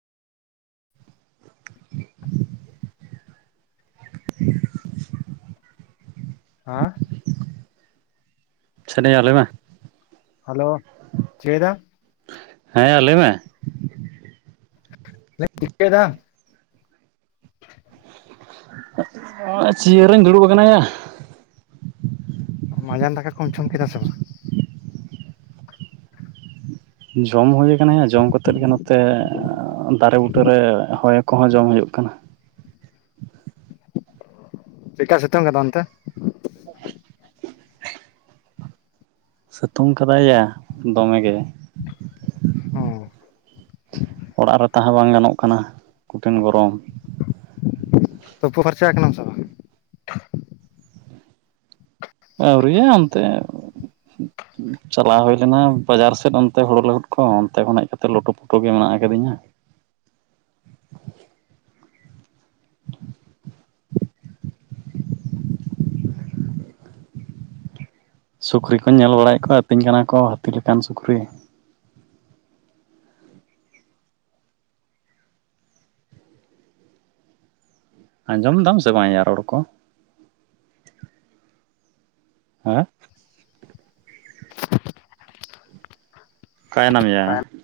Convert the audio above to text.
ᱦᱮᱸ ᱥᱮᱱ ᱟᱞᱮ ᱢᱮ ᱦᱟᱞᱳ ᱪᱟᱹᱭᱮᱫᱟᱢ ᱦᱮᱸ ᱭᱟ ᱞᱟᱹᱭ ᱢᱮ ᱴᱤᱠ ᱫᱟᱢ ᱪᱤᱭᱟᱹᱨᱤᱧ ᱫᱩᱲᱩᱵ ᱟᱠᱟᱱᱟ ᱭᱟ ᱢᱟᱸᱡᱟᱱ ᱫᱟᱠᱟ ᱠᱚᱢ ᱡᱚᱢ ᱠᱮᱫᱟ ᱥᱮ ᱵᱟᱝ ᱡᱚᱢ ᱦᱩᱭ ᱢᱟᱱᱮ ᱡᱚᱢ ᱠᱟᱛᱮᱫ ᱜᱮ ᱱᱚᱛᱮ ᱫᱟᱨᱮ ᱵᱩᱴᱟᱹᱨᱮ ᱦᱚᱭ ᱠᱚᱦᱚᱸ ᱡᱚᱢ ᱦᱩᱭᱩᱜ ᱠᱟᱱᱟ ᱪᱮᱜᱠᱟ ᱥᱤᱛᱩᱝ ᱠᱟᱫᱟ ᱚᱱᱛᱮ ᱥᱤᱛᱩᱝ ᱠᱟᱫᱟᱭᱭᱟ ᱫᱚᱢᱮ ᱚ ᱛᱟᱦᱟᱸ ᱵᱟᱝ ᱜᱟᱱᱚᱜ ᱠᱟᱱᱟ ᱠᱩᱴᱷᱤᱱ ᱜᱚᱨᱚᱢ ᱛᱩᱯᱩ ᱯᱷᱟᱨᱪᱟ ᱠᱟᱱᱟᱢ ᱥᱮ ᱵᱟᱝ ᱟᱹᱣᱨᱤᱭᱟ ᱚᱱᱛᱮ ᱪᱟᱞᱟᱣ ᱦᱩᱭ ᱞᱮᱱᱟ ᱵᱟᱡᱟᱨ ᱥᱮᱫ ᱚᱱᱛᱮ ᱦᱳᱲᱳ ᱞᱟᱹᱦᱩᱫ ᱠᱚ ᱚᱱᱛᱮ ᱠᱷᱚᱱ ᱦᱮᱡ ᱠᱟᱛᱮ ᱞᱳᱴᱳᱼᱯᱳᱴᱳ ᱜᱮ ᱢᱮᱱᱟᱜ ᱟᱠᱟᱫᱤᱧ ᱟ ᱥᱩᱠᱨᱤ ᱠᱚᱧ ᱧᱮᱞ ᱵᱟᱲᱟᱭᱮᱫ ᱠᱚᱣᱟ ᱟᱹᱛᱤᱧ ᱠᱟᱱᱟ ᱠᱚ ᱦᱟᱹᱛᱤ ᱞᱮᱠᱟᱱ ᱥᱩᱠᱨᱤ ᱟᱸᱡᱚᱢ ᱫᱟᱢ ᱥᱮ ᱵᱟᱝᱭᱟ ᱨᱚᱲ ᱠᱚ ᱦᱮᱸ ᱠᱟᱭ ᱱᱟᱢ ᱭᱟ